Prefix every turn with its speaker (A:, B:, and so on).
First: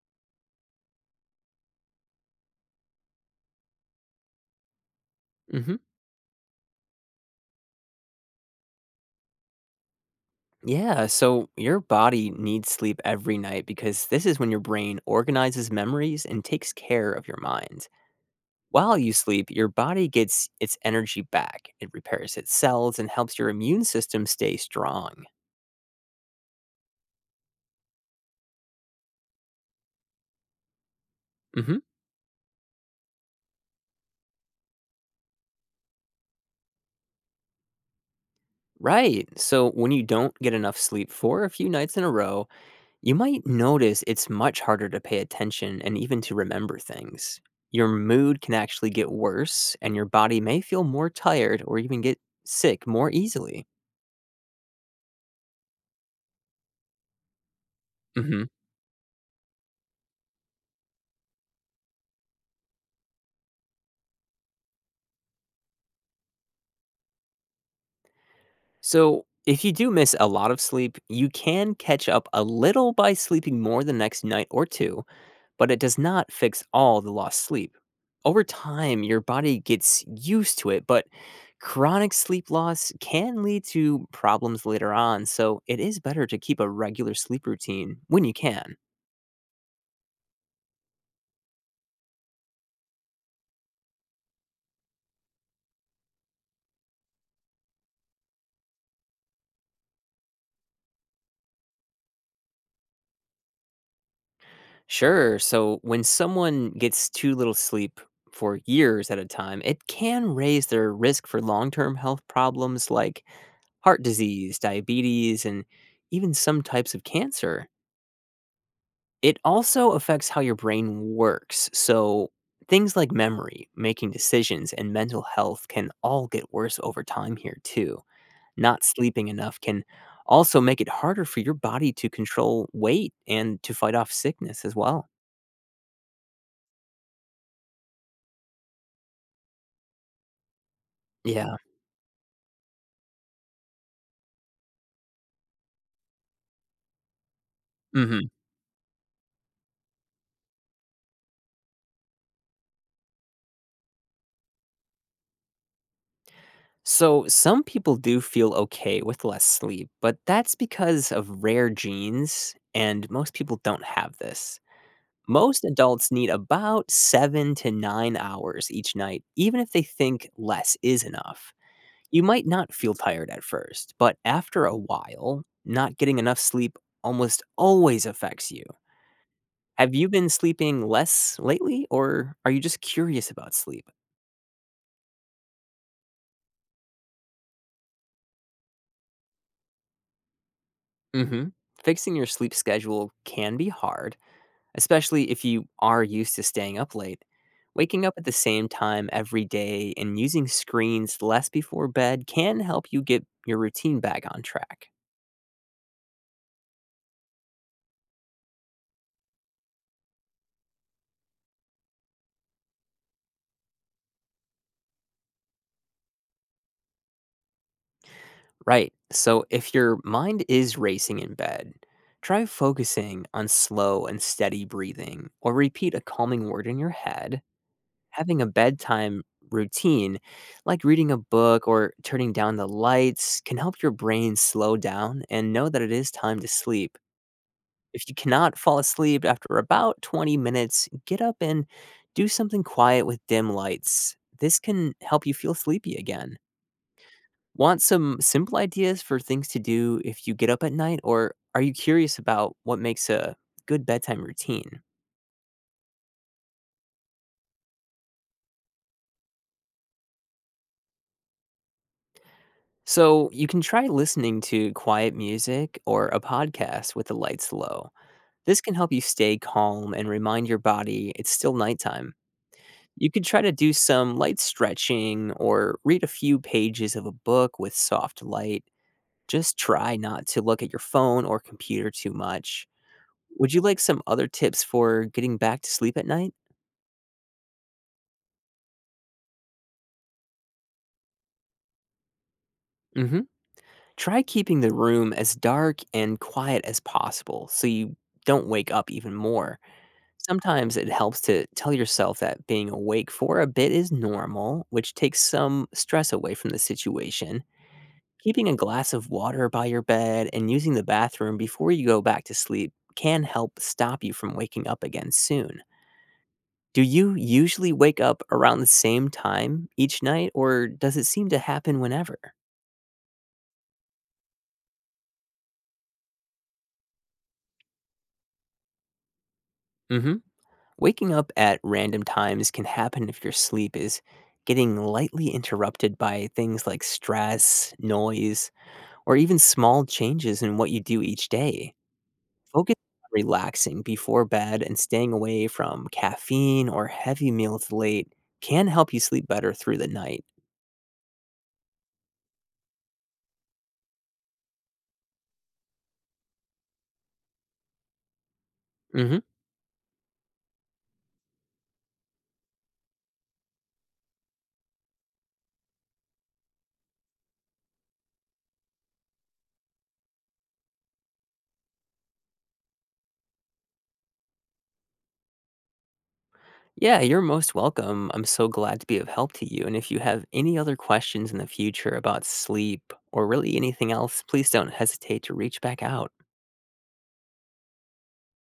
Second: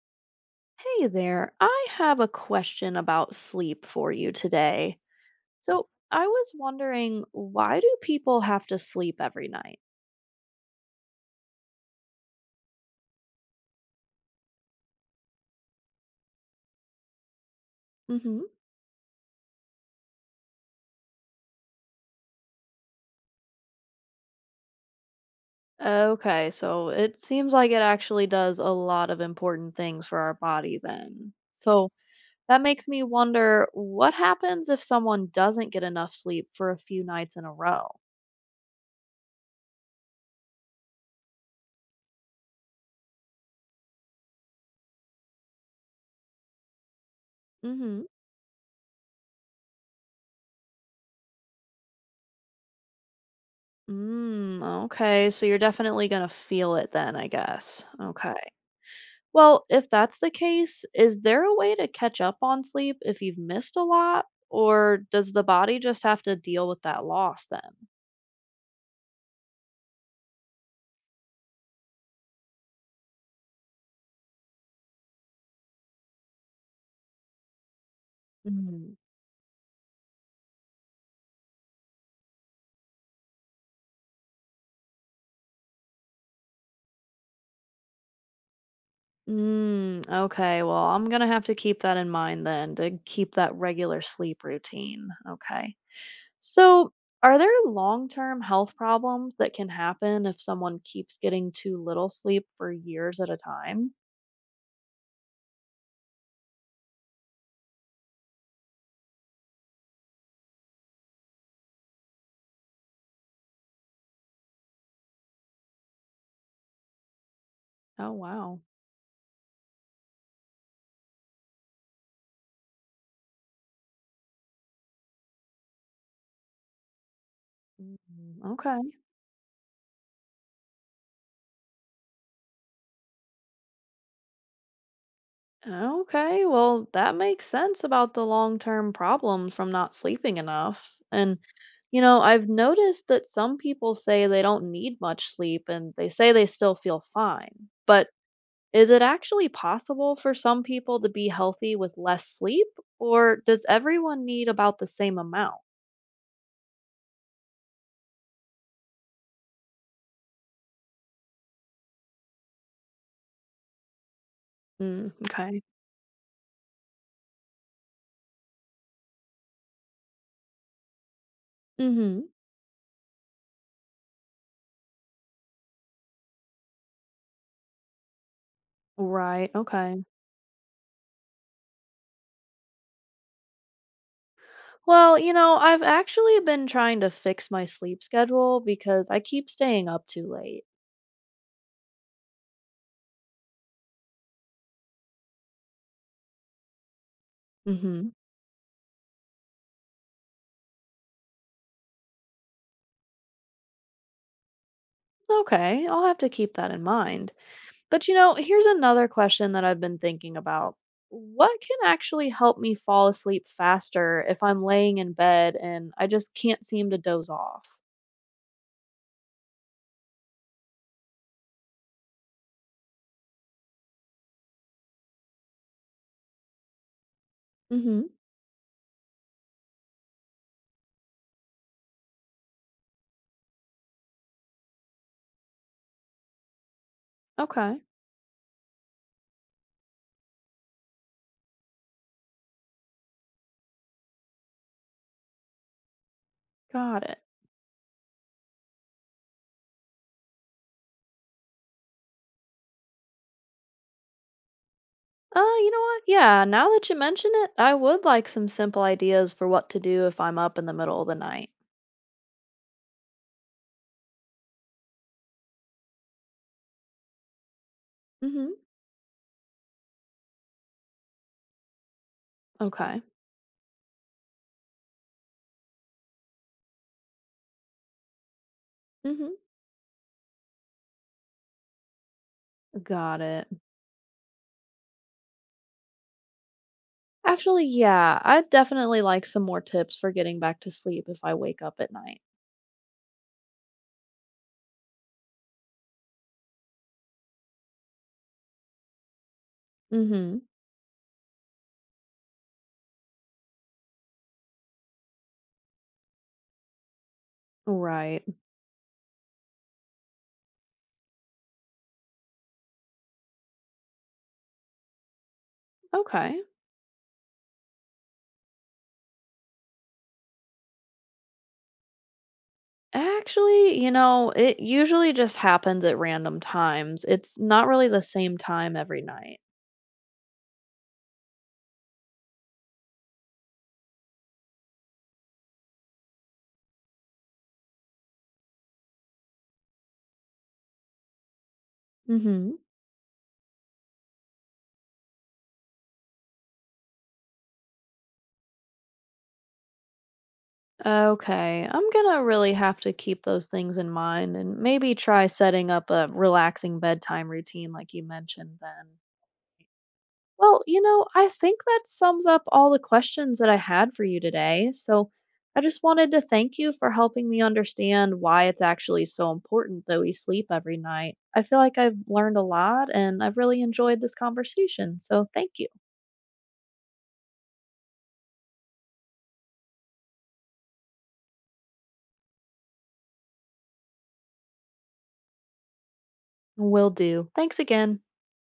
A: Hey there. I have a question about sleep for you today.
B: Mhm.
A: So, I was wondering, why do people have to sleep every night?
B: Yeah, so your body needs sleep every night because this is when your brain organizes memories and takes care of your mind.
A: Hmm.
B: While you sleep, your body gets its energy back. It repairs its cells and helps your immune system stay strong.
A: Okay, so it seems like it actually does a lot of important things for our body then.
B: Mhm.
A: So, that makes me wonder what happens if someone doesn't get enough sleep for a few nights in a row?
B: Right. So when you don't get enough sleep for a few nights in a row, you might notice it's much harder to pay attention and even to remember things. Your
A: Mm-hmm.
B: mood can actually get worse, and your body may feel more tired or even get sick more easily.
A: Mm, okay, so you're definitely going to feel it then, I guess. Okay.
B: Hmm.
A: Well, if that's the case, is there a way to catch up on sleep if you've missed a lot? Or does the body just have to deal with that loss then?
B: So, if you do miss a lot of sleep, you can catch up a little by sleeping more the next night or two, but it does not fix all the lost sleep. Over
A: Mm.
B: time, your body gets used to it, but chronic sleep loss can lead to problems later on, so it is better to keep a regular sleep routine when you can.
A: Mm, okay, well, I'm gonna have to keep that in mind then to keep that regular sleep routine. Okay. So, are there long term health problems that can happen if someone keeps getting too little sleep for years at a time?
B: Sure, so when someone gets too little sleep for years at a time, it can raise their risk for long term health problems like heart disease, diabetes, and even some types of cancer.
A: Oh, wow.
B: It also affects how your brain works. So, things like memory, making decisions, and mental health can all get worse over time here, too.
A: Mm.
B: Not
A: Okay.
B: sleeping enough can also make it harder for your body to control weight and to fight off sickness as well.
A: Okay, well, that makes sense about the long term problems from not sleeping enough. And,
B: Yeah.
A: you know, I've noticed that some people say they don't need much sleep and they say they still feel fine. But
B: Hmm.
A: is it actually possible for some people to be healthy with less sleep, or does everyone need about the same amount?
B: So, some people do feel okay with less sleep, but that's because of rare genes, and most people don't have this.
A: Mm, okay.
B: Most adults need about 7 to 9 hours each night, even if they think less is enough. You
A: Mm-hmm.
B: might not feel tired at first, but after a while, not getting enough sleep almost always affects you.
A: Right.
B: Have
A: Okay.
B: you been sleeping less lately, or are you just curious about sleep?
A: Well, you know, I've actually been trying to fix my sleep schedule because I keep staying up too late.
B: Hmm. Fixing your sleep schedule can be hard, especially if you are used to staying up late. Waking
A: Mm-hmm.
B: up at the same time every day and using screens less before bed can help you get your routine back on track.
A: Okay, I'll have to keep that in mind. But you know, here's another question that I've been thinking about. What can actually help me fall asleep faster if I'm laying in bed and I just can't seem to doze off?
B: Right, so if your mind is racing in bed, try focusing on slow and steady breathing or repeat a calming word in your head.
A: Mhm.
B: Having a bedtime routine, like reading a book or turning down the lights, can help your brain slow down and know that it is time to sleep.
A: Okay.
B: If you cannot fall asleep after about 20 minutes, get up and do something quiet with dim lights. This can help you feel sleepy again.
A: Got it.
B: Want some simple ideas for things to do if you get up at night, or are you curious about what makes a good bedtime routine?
A: You know what? Yeah, now that you mention it, I would like some simple ideas for what to do if I'm up in the middle of the night.
B: So, you can try listening to quiet music or a podcast with the lights low.
A: Mhm.
B: This can help you stay calm and remind your body it's still nighttime.
A: Okay.
B: You could try to do some light stretching or read a few pages of a book with soft light.
A: Mhm.
B: Just try not to look at your phone or computer too much.
A: Got it.
B: Would you like some other tips for getting back to sleep at night?
A: Actually, yeah, I'd definitely like some more tips for getting back to sleep if I wake up at night.
B: Hmm. Try keeping the room as dark and quiet as possible so you don't wake up even more.
A: Mhm.
B: Sometimes it helps to tell yourself that being awake for a bit is normal, which takes some stress away from the situation.
A: Right.
B: Keeping a glass of water by your bed and using the bathroom before you go back to sleep can help stop you from waking up again soon.
A: Okay.
B: Do you usually wake up around the same time each night, or does it seem to happen whenever?
A: Actually, you know, it usually just happens at random times. It's not really the same time every night.
B: Hmm. Waking up at random times can happen if your sleep is getting lightly interrupted by things like stress, noise, or even small changes in what you do each day.
A: Mhm.
B: Focus on relaxing before bed and staying away from caffeine or heavy meals late can help you sleep better through the night.
A: Okay. I'm going to really have to keep those things in mind and maybe try setting up a relaxing bedtime routine like you mentioned then.
B: Hmm.
A: Well, you know, I think that sums up all the questions that I had for you today. So I just wanted to thank you for helping me understand why it's actually so important that we sleep every night. I feel like I've learned a lot and I've really enjoyed this conversation. So thank you.
B: Yeah, you're most welcome. I'm so glad to be of help to you. And if you have any other questions in the future about sleep or really anything else, please don't hesitate to reach back out.
A: Will do. Thanks again.